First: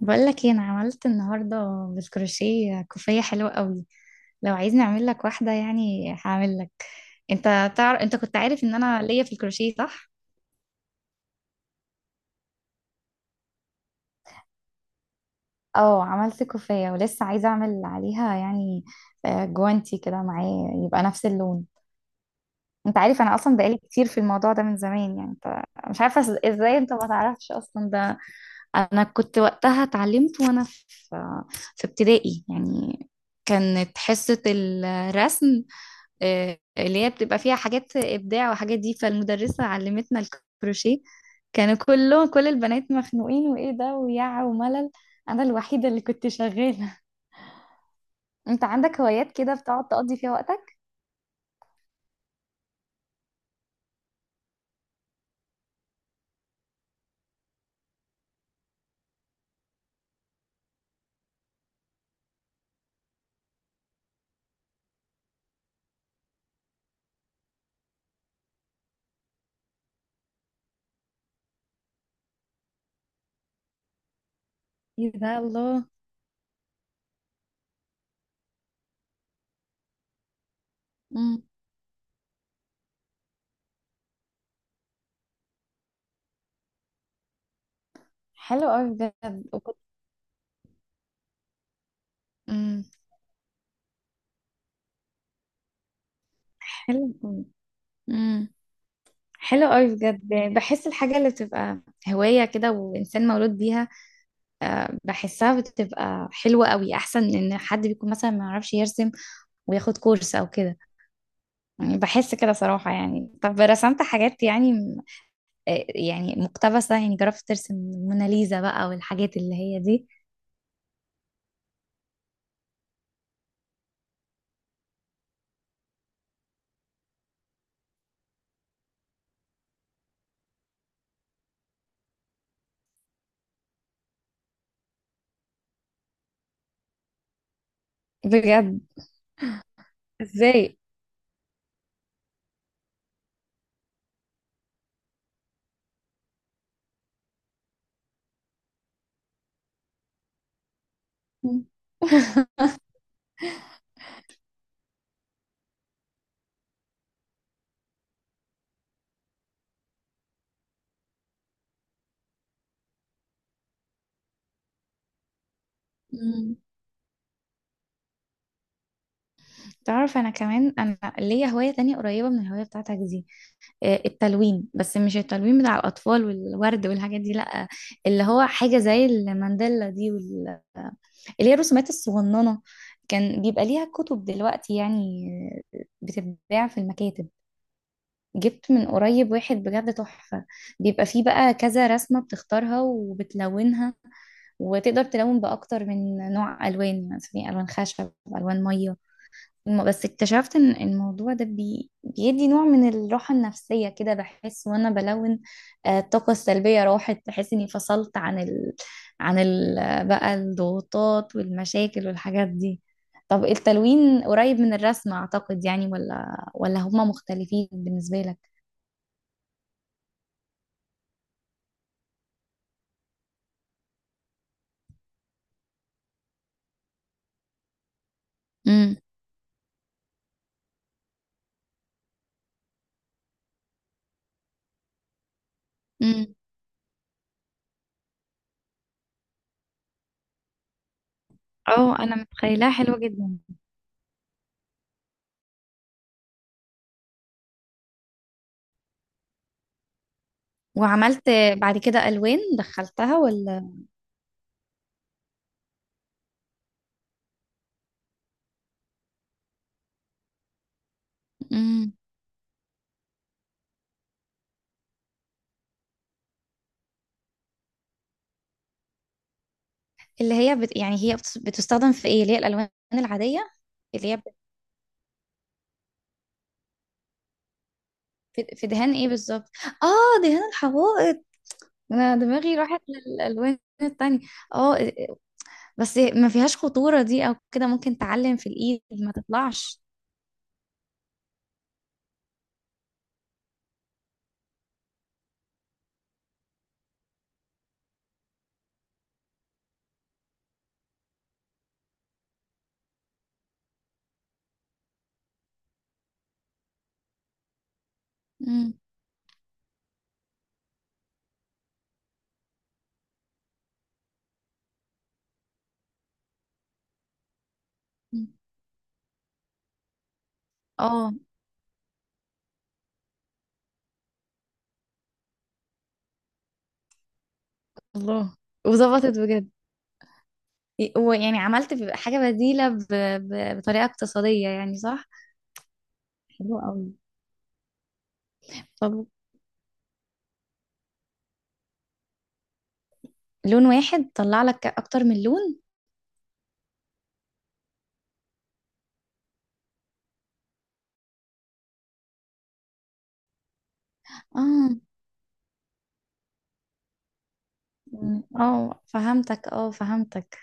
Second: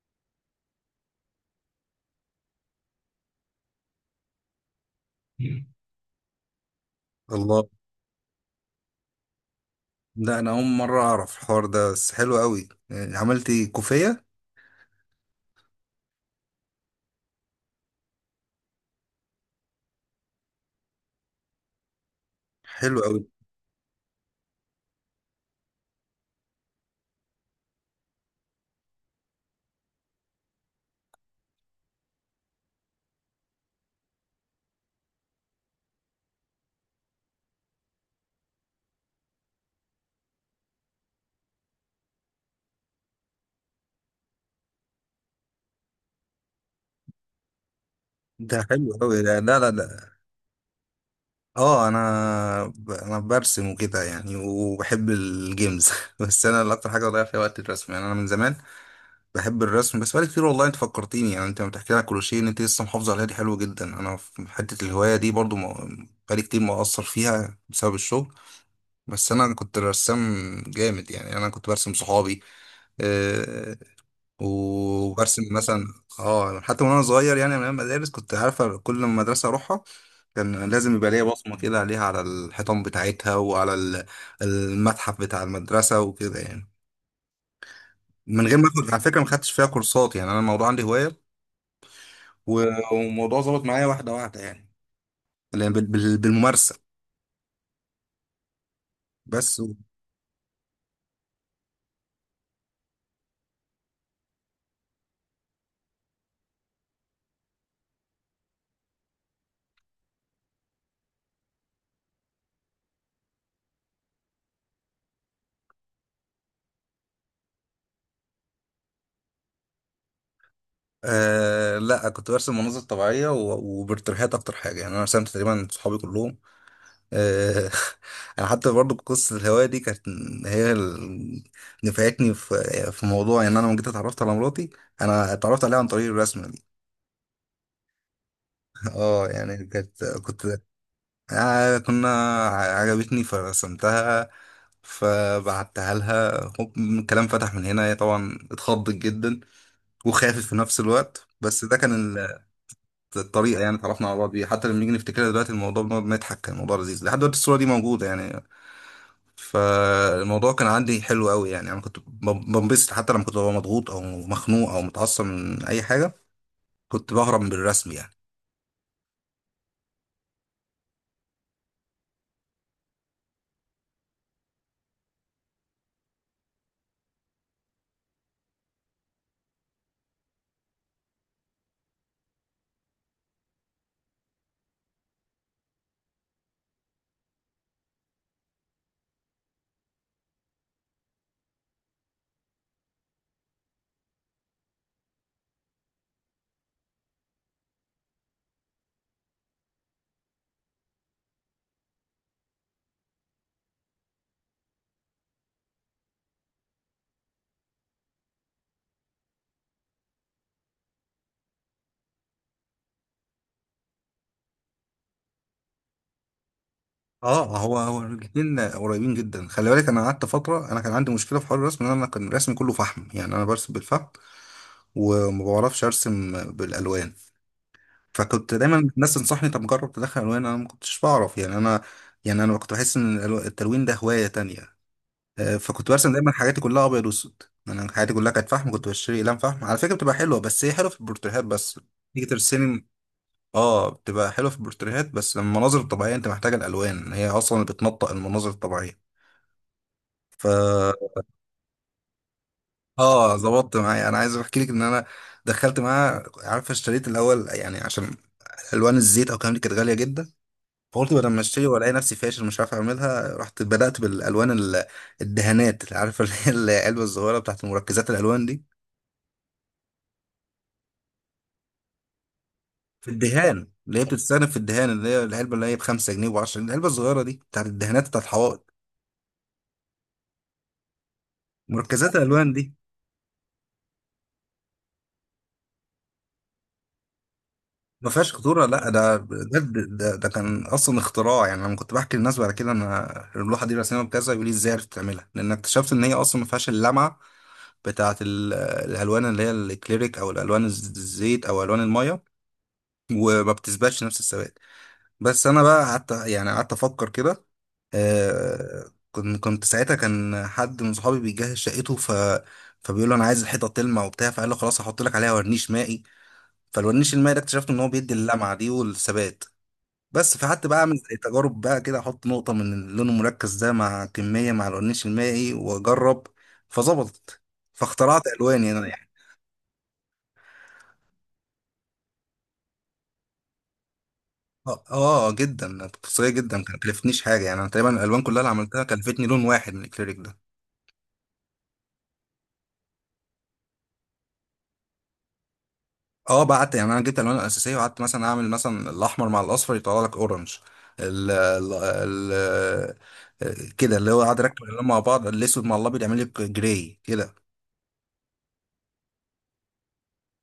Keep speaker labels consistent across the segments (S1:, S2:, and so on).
S1: بقول لك ايه انا عملت النهارده بالكروشيه كوفيه حلوه قوي. لو عايز نعمل لك واحده يعني هعمل لك.
S2: الله.
S1: انت تعرف، انت كنت عارف ان انا ليا في الكروشيه، صح؟
S2: ده انا اول مره اعرف الحوار ده، بس حلو قوي يعني عملت كوفيه.
S1: اه، عملت كوفية ولسه عايزة اعمل عليها يعني. جوانتي كده معاه يبقى نفس اللون. انت
S2: حلو قوي.
S1: عارف انا اصلا بقالي كتير في الموضوع ده من زمان، يعني انت مش عارفة ازاي انت ما تعرفش اصلا ده. انا كنت وقتها اتعلمت وانا في ابتدائي يعني. كانت حصة الرسم، اللي هي بتبقى فيها حاجات إبداع وحاجات دي، فالمدرسة علمتنا الكروشيه. كانوا كلهم، كل البنات، مخنوقين، وإيه ده، ويع، وملل. أنا الوحيدة اللي كنت شغالة.
S2: ده
S1: أنت
S2: حلو
S1: عندك
S2: قوي.
S1: هوايات
S2: ده
S1: كده
S2: لا لا لا.
S1: بتقعد تقضي فيها وقتك؟
S2: اه، انا برسم وكده يعني وبحب الجيمز بس انا اللي اكتر حاجه بضيع فيها وقت الرسم، يعني انا من زمان بحب الرسم، بس بقالي كتير. والله انت فكرتيني، يعني انت لما بتحكي لي على كروشيه ان انت لسه محافظه عليها، دي حلوه جدا. انا في حته الهوايه دي برضو ما- بقالي كتير مقصر فيها بسبب الشغل. بس انا كنت رسام جامد، يعني انا كنت برسم صحابي آه،
S1: إيه ده،
S2: وبرسم
S1: الله.
S2: مثلا. اه حتى وانا صغير، يعني من أيام المدارس كنت عارفه كل مدرسه اروحها كان لازم يبقى ليا
S1: مم.
S2: بصمه كده عليها، على الحيطان بتاعتها وعلى المتحف بتاع المدرسه وكده يعني. من غير ما
S1: حلو
S2: اخد
S1: أوي
S2: على فكره ما
S1: بجد،
S2: خدتش فيها
S1: وكنت.
S2: كورسات، يعني انا الموضوع عندي هوايه،
S1: مم.
S2: و- والموضوع ظبط معايا واحده واحده، يعني اللي بالممارسه.
S1: حلو. امم.
S2: بس
S1: حلو
S2: و...
S1: قوي بجد. بحس الحاجة اللي بتبقى هواية كده وإنسان مولود بيها، بحسها بتبقى حلوة قوي، أحسن من إن حد بيكون مثلا ما يعرفش يرسم وياخد كورس أو كده. يعني بحس كده صراحة. يعني طب رسمت حاجات يعني يعني مقتبسة، يعني جربت ترسم موناليزا بقى والحاجات اللي هي دي؟
S2: آه لا، كنت برسم مناظر طبيعيه وبالترهات اكتر حاجه، يعني انا رسمت تقريبا صحابي كلهم آه، انا حتى برضو قصه الهوايه دي كانت هي اللي نفعتني في موضوع ان انا لما جيت اتعرفت على مراتي. انا اتعرفت عليها عن طريق الرسمه دي
S1: بجد؟
S2: اه يعني كانت كنت
S1: ازاي؟
S2: آه كنا عجبتني فرسمتها، فبعتها لها. هوب، الكلام فتح من هنا. هي طبعا اتخضت جدا وخافت في نفس الوقت،
S1: مم.
S2: بس ده كان الطريقه يعني اتعرفنا على بعض بيها. حتى لما نيجي نفتكرها دلوقتي الموضوع بنقعد نضحك. كان الموضوع لذيذ، لحد دلوقتي الصوره دي موجوده يعني. فالموضوع كان عندي حلو قوي، يعني انا كنت بنبسط حتى لما كنت ببقى مضغوط او مخنوق او متعصب من اي حاجه
S1: مم.
S2: كنت بهرب بالرسم يعني.
S1: تعرف، انا كمان انا ليا هواية تانية قريبة من الهواية بتاعتك دي، التلوين. بس مش التلوين بتاع الاطفال والورد والحاجات دي، لا. اللي هو حاجة زي المانديلا دي، وال... اللي هي الرسومات الصغننة. كان بيبقى ليها كتب دلوقتي يعني، بتتباع في المكاتب. جبت من قريب واحد بجد تحفة. بيبقى فيه بقى كذا رسمة، بتختارها وبتلونها، وتقدر تلون بأكتر من نوع ألوان، يعني مثلا في ألوان خشب، ألوان مية. بس اكتشفت ان الموضوع ده بيدي نوع من الراحة النفسية كده. بحس وانا بلون، الطاقة السلبية راحت. بحس اني فصلت عن ال... عن ال... بقى الضغوطات والمشاكل والحاجات دي. طب التلوين قريب من الرسم اعتقد يعني، ولا هما
S2: اه،
S1: مختلفين
S2: هو
S1: بالنسبة
S2: الاثنين قريبين جدا. خلي بالك انا قعدت فتره، انا كان عندي مشكله في حوار الرسم ان انا كان رسمي كله فحم، يعني انا برسم بالفحم وما بعرفش ارسم بالالوان. فكنت دايما
S1: لك؟
S2: الناس تنصحني طب جرب تدخل الوان، انا ما كنتش بعرف يعني انا. يعني انا كنت بحس ان التلوين ده هوايه تانية آه، فكنت برسم دايما
S1: امم.
S2: حاجاتي كلها ابيض واسود. يعني انا حياتي كلها كانت فحم. كنت بشتري اقلام فحم على فكره بتبقى حلوه، بس هي حلوه في البورتريهات بس.
S1: اه، انا
S2: تيجي
S1: متخيلاها
S2: ترسمي.
S1: حلوة جدا.
S2: اه، بتبقى حلوه في البورتريهات بس. لما المناظر الطبيعيه انت محتاجه الالوان، هي اصلا بتنطق المناظر الطبيعيه. ف
S1: وعملت بعد كده الوان، دخلتها
S2: اه
S1: ولا؟
S2: ظبطت معايا. انا عايز احكي لك ان انا دخلت معاها عارفه. اشتريت الاول يعني عشان الوان الزيت او الكلام دي كانت غاليه جدا. فقلت بدل ما اشتري والاقي
S1: امم.
S2: نفسي فاشل مش عارف اعملها، رحت بدات بالالوان الدهانات. عارفه اللي هي العلبه الصغيره بتاعت مركزات الالوان دي.
S1: اللي هي يعني هي بتستخدم في ايه؟ اللي هي الالوان
S2: في
S1: العاديه؟
S2: الدهان، اللي هي
S1: اللي هي بت-
S2: بتتستخدم في الدهان، اللي هي العلبه اللي هي ب 5 جنيه و10 جنيه، العلبه الصغيره دي بتاعت الدهانات بتاعت
S1: في
S2: الحوائط.
S1: دهان ايه بالظبط؟ اه، دهان الحوائط. انا
S2: مركزات الالوان
S1: دماغي
S2: دي.
S1: راحت للالوان التانية. اه. بس ما فيهاش خطوره دي او كده؟ ممكن
S2: ما فيهاش
S1: تعلم في
S2: خطوره.
S1: الايد
S2: لا،
S1: ما
S2: ده ده
S1: تطلعش؟
S2: ده, ده كان اصلا اختراع. يعني لما كنت بحكي للناس بعد كده انا اللوحه دي رسمها بكذا يقول لي ازاي عرفت تعملها. لان اكتشفت ان هي اصلا ما فيهاش اللمعه بتاعت الالوان اللي هي الاكليريك او الالوان الزيت او الوان الميه، وما بتثبتش نفس الثبات. بس انا بقى قعدت يعني قعدت افكر كده.
S1: امم.
S2: كنت ساعتها كان حد من صحابي بيجهز شقته فبيقول له انا عايز الحيطه تلمع وبتاع. فقال له خلاص هحط لك عليها ورنيش مائي. فالورنيش المائي ده اكتشفت ان هو بيدي
S1: أمم.
S2: اللمعه دي والثبات. بس فقعدت بقى اعمل
S1: اه،
S2: زي تجارب بقى كده. احط نقطه من اللون المركز ده مع كميه مع الورنيش المائي واجرب. فظبطت، فاخترعت
S1: الله.
S2: الواني انا يعني.
S1: وظبطت بجد؟ ويعني عملت حاجه بديله ب... ب... بطريقه اقتصاديه يعني،
S2: اه،
S1: صح؟
S2: آه، جدا اقتصاديه
S1: حلو
S2: جدا. كانت
S1: قوي.
S2: كلفتنيش حاجه يعني. انا تقريبا الالوان كلها اللي عملتها
S1: طب
S2: كلفتني لون واحد من الاكريليك ده.
S1: لون واحد طلع لك اكتر من لون؟
S2: اه بعت، يعني انا جبت الالوان الاساسيه وقعدت مثلا اعمل مثلا الاحمر مع الاصفر يطلع لك اورنج. ال ال ال كده، اللي هو قاعد اركب
S1: اه.
S2: الالوان مع بعض، الاسود مع الابيض يعمل لك جراي كده.
S1: مم. اه فهمتك، اه فهمتك.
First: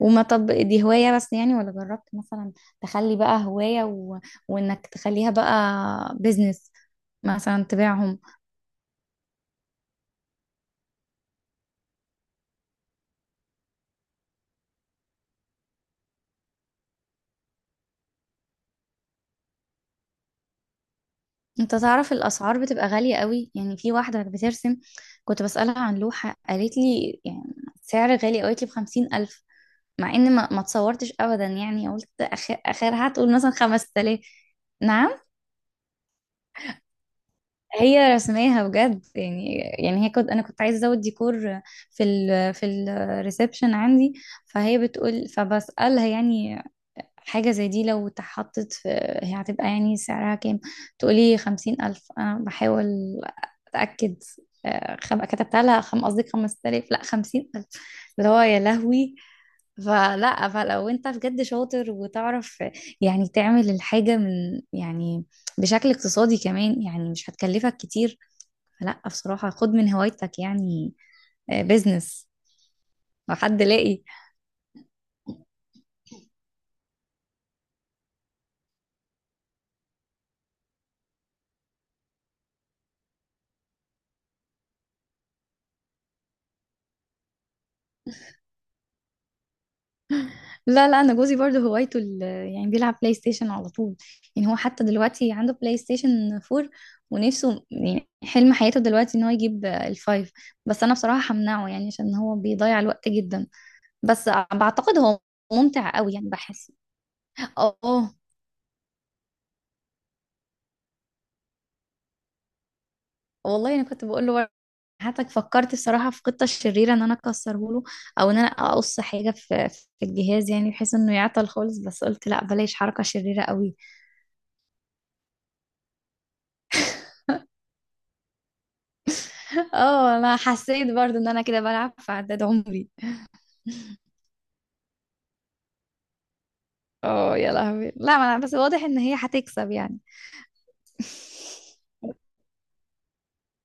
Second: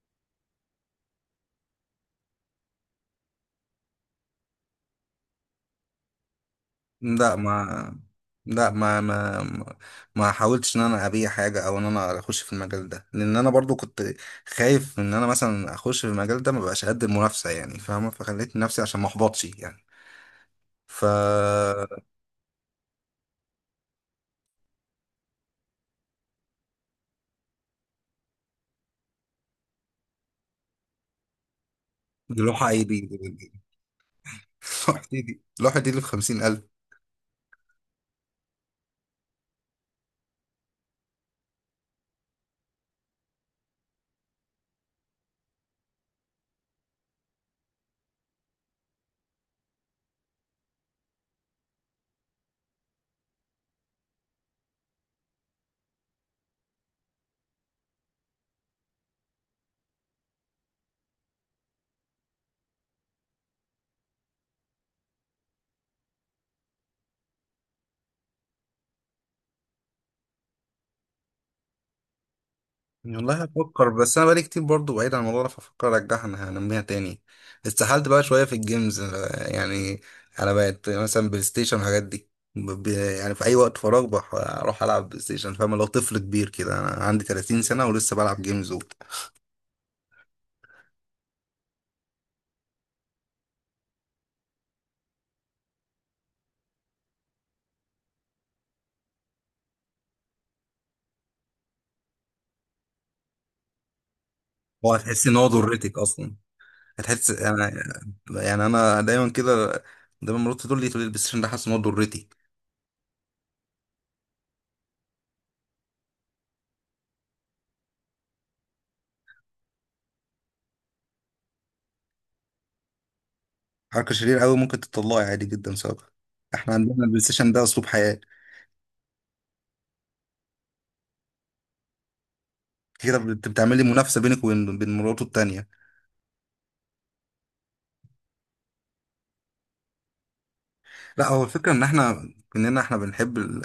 S1: وما، طب دي هواية بس يعني، ولا جربت مثلا تخلي بقى هواية و... وانك تخليها بقى بيزنس،
S2: لا
S1: مثلا
S2: ما
S1: تبيعهم؟
S2: لا، ما ما حاولتش ان انا ابيع حاجه او ان انا اخش في المجال ده، لان انا برضو كنت خايف ان انا مثلا اخش في المجال ده ما بقاش قد المنافسه يعني. فاهمه. فخليت نفسي عشان ما احبطش يعني. ف
S1: انت تعرف الاسعار بتبقى غالية قوي يعني. في واحدة بترسم، كنت بسألها عن لوحة، قالت لي يعني سعر غالي قوي، قالت لي بـ50,000. مع ان ما تصورتش ابدا يعني. قلت
S2: دي لوحه اي دي
S1: اخرها هتقول مثلا 5,000.
S2: لوحه
S1: نعم؟
S2: دي دي لوحه دي اللي ب 50,000.
S1: هي رسماها بجد يعني؟ يعني هي، كنت انا كنت عايزه ازود ديكور في ال، في الريسبشن عندي، فهي بتقول، فبسالها يعني حاجه زي دي لو اتحطت في، هي هتبقى يعني سعرها كام؟ تقولي 50,000. انا بحاول اتاكد، كتبت لها قصدي 5000، لا 50000، اللي هو يا لهوي. فلا، فلو انت بجد شاطر وتعرف يعني تعمل الحاجة من يعني بشكل اقتصادي كمان، يعني مش هتكلفك كتير. لا بصراحة، خد من هوايتك يعني بيزنس لو
S2: والله
S1: حد
S2: هفكر.
S1: لاقي.
S2: بس انا بقالي كتير برضو بعيد عن الموضوع ده، فافكر ارجعها انها انميها تاني. استحلت بقى شويه في الجيمز يعني. انا بقت مثلا بلاي ستيشن والحاجات دي يعني في اي وقت فراغ اروح العب بلاي ستيشن. فاهم، لو طفل كبير كده، انا عندي 30 سنه ولسه بلعب جيمز وبتاع.
S1: لا لا، انا جوزي برضه هوايته ال-، يعني بيلعب بلاي ستيشن على طول. يعني هو حتى دلوقتي عنده بلاي ستيشن 4، ونفسه يعني حلم حياته دلوقتي ان هو يجيب الفايف. بس انا بصراحة همنعه، يعني عشان هو بيضيع الوقت جدا. بس
S2: هو
S1: بعتقد هو
S2: هتحس ان هو
S1: ممتع
S2: ضرتك
S1: قوي يعني،
S2: اصلا.
S1: بحس.
S2: هتحس انا
S1: اه،
S2: يعني. انا دايما كده. دايما مراتي تقول لي البلاي ستيشن ده حاسس ان هو ضرتي.
S1: والله انا كنت بقول له. حتى فكرت بصراحة في قطة الشريرة أن أنا تكسره له، أو أن أنا أقص حاجة في الجهاز، يعني بحيث أنه يعطى الخلص. بس قلت لأ، بلايش حركة شريرة قوي.
S2: حركه شريره قوي ممكن تطلعي عادي جدا بسببها. احنا عندنا البلاي ستيشن ده اسلوب حياه.
S1: أوه، أنا حسيت برضو أن أنا كده بلعب في عدد عمري.
S2: كده بتعملي منافسه بينك وبين بين مراته التانيه.
S1: أوه، يلا همير لا ملا، بس واضح أن هي حتيكسب يعني.
S2: لا، هو الفكره ان احنا كلنا بنحب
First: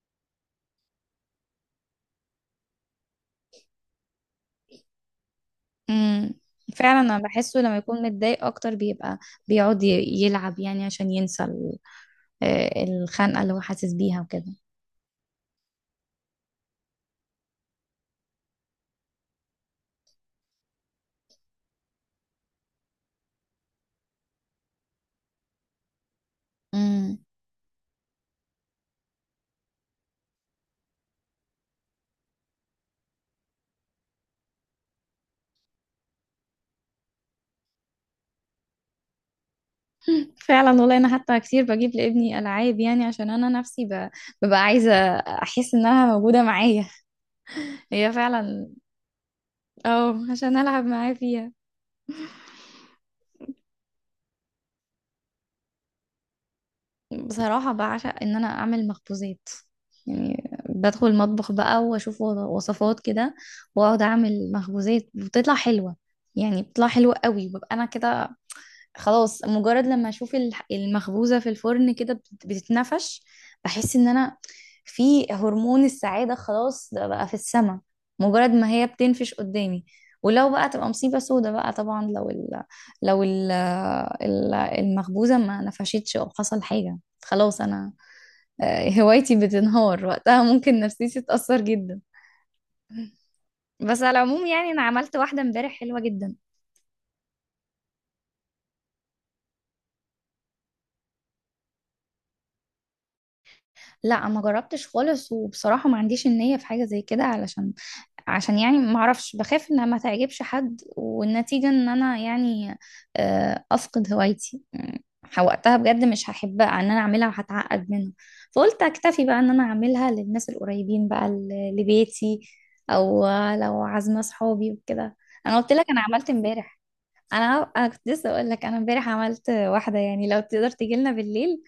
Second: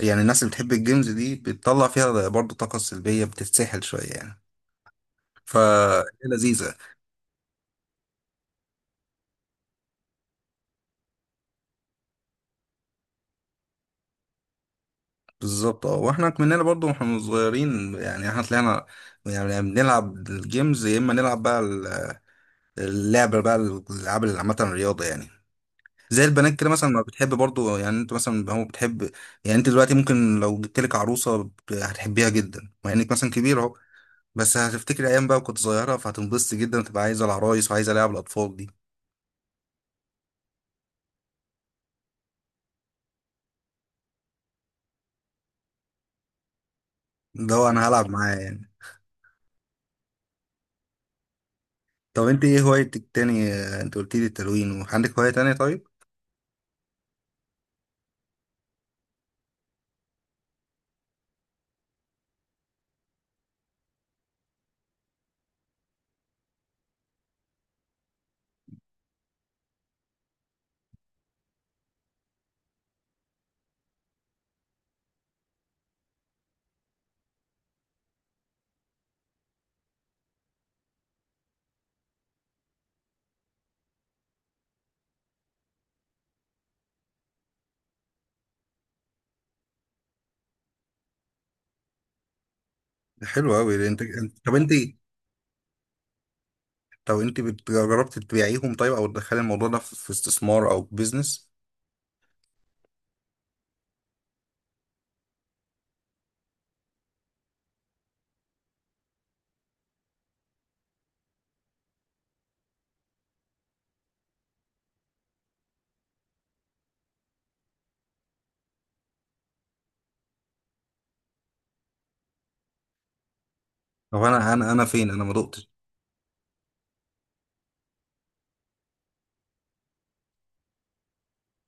S2: يعني الناس اللي بتحب الجيمز دي بتطلع فيها برضو طاقه سلبيه بتتسحل شويه يعني. ف
S1: امم.
S2: لذيذه.
S1: فعلا، أنا بحسه لما يكون متضايق أكتر بيبقى بيعود يلعب، يعني عشان ينسى الخنة اللي هو حاسس بيها وكده.
S2: بالظبط، اه. واحنا كملنا برضو واحنا صغيرين، يعني احنا طلعنا يعني بنلعب الجيمز. يا اما نلعب بقى اللعبه بقى الالعاب اللي عامه الرياضه يعني. زي البنات كده مثلا ما
S1: امم.
S2: بتحب برضو. يعني انت مثلا هو بتحب، يعني انت دلوقتي ممكن لو جبت لك عروسه هتحبيها جدا مع انك مثلا كبير، بس هتفتكر ايام بقى كنت صغيره فهتنبسط جدا وتبقى عايزه العرايس وعايزه العب الاطفال دي.
S1: فعلا، والله انا حتى كتير بجيب لابني العاب، يعني عشان انا نفسي ببقى عايزه احس انها موجوده معايا.
S2: ده هو انا هلعب
S1: هي
S2: معاه
S1: فعلا.
S2: يعني.
S1: اه، عشان العب معاه فيها.
S2: طب انت ايه هوايتك تاني؟ آه، انت قلت لي التلوين وعندك هوايه تانية طيب.
S1: بصراحه بعشق ان انا اعمل مخبوزات. يعني بدخل المطبخ بقى واشوف وصفات كده، واقعد اعمل مخبوزات بتطلع حلوه. يعني بتطلع حلوه قوي، ببقى انا كده خلاص. مجرد لما اشوف المخبوزة في الفرن كده بتتنفش، بحس ان انا في هرمون السعادة. خلاص ده بقى في السما مجرد ما هي بتنفش قدامي. ولو بقى تبقى مصيبة سودة بقى طبعا، لو ال، لو ال المخبوزة ما نفشتش او حصل حاجة، خلاص انا، هوايتي بتنهار وقتها، ممكن نفسيتي تتأثر جدا.
S2: حلو قوي انت،
S1: بس على
S2: أنت-
S1: العموم
S2: طب انت
S1: يعني انا عملت واحدة امبارح حلوة جدا.
S2: طب انت بت- جربت تبيعيهم طيب، او تدخلي الموضوع ده في استثمار او بيزنس؟
S1: لا، ما جربتش خالص، وبصراحة ما عنديش النية في حاجة زي كده، علشان، عشان يعني ما اعرفش، بخاف انها ما تعجبش حد، والنتيجة ان انا يعني افقد هوايتي. وقتها بجد مش هحبها ان انا اعملها، هتعقد منها. فقلت اكتفي بقى ان انا اعملها للناس القريبين، بقى لبيتي، او لو عازمة
S2: طب انا انا
S1: صحابي
S2: انا فين؟
S1: وكده.
S2: انا ما
S1: انا
S2: دقتش.
S1: قلت لك انا عملت امبارح. انا كنت لسه اقول لك انا امبارح عملت واحدة. يعني لو تقدر تجي لنا بالليل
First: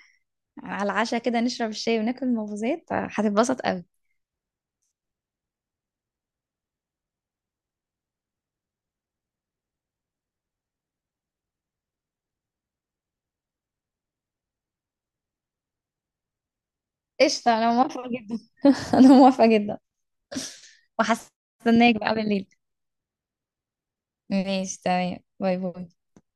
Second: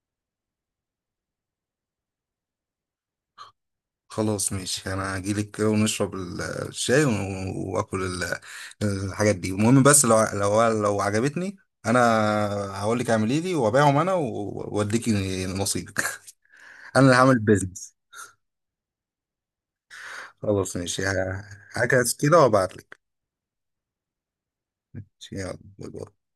S1: على العشاء كده، نشرب الشاي وناكل المخبوزات، هتتبسط قوي.
S2: خلاص ماشي، انا هجيلك كده ونشرب الشاي واكل الحاجات دي. المهم بس لو لو عجبتني انا هقول لك اعملي لي وابيعهم انا واديكي نصيبك انا اللي هعمل
S1: قشطة، أنا
S2: بيزنس.
S1: موافقة جدا. أنا موافقة جدا.
S2: خلاص ماشي ه-
S1: وهستناك
S2: هجهز
S1: بقى
S2: كده
S1: بالليل.
S2: وابعت لك.
S1: ماشي، تمام، باي
S2: يلا
S1: باي.
S2: باي باي.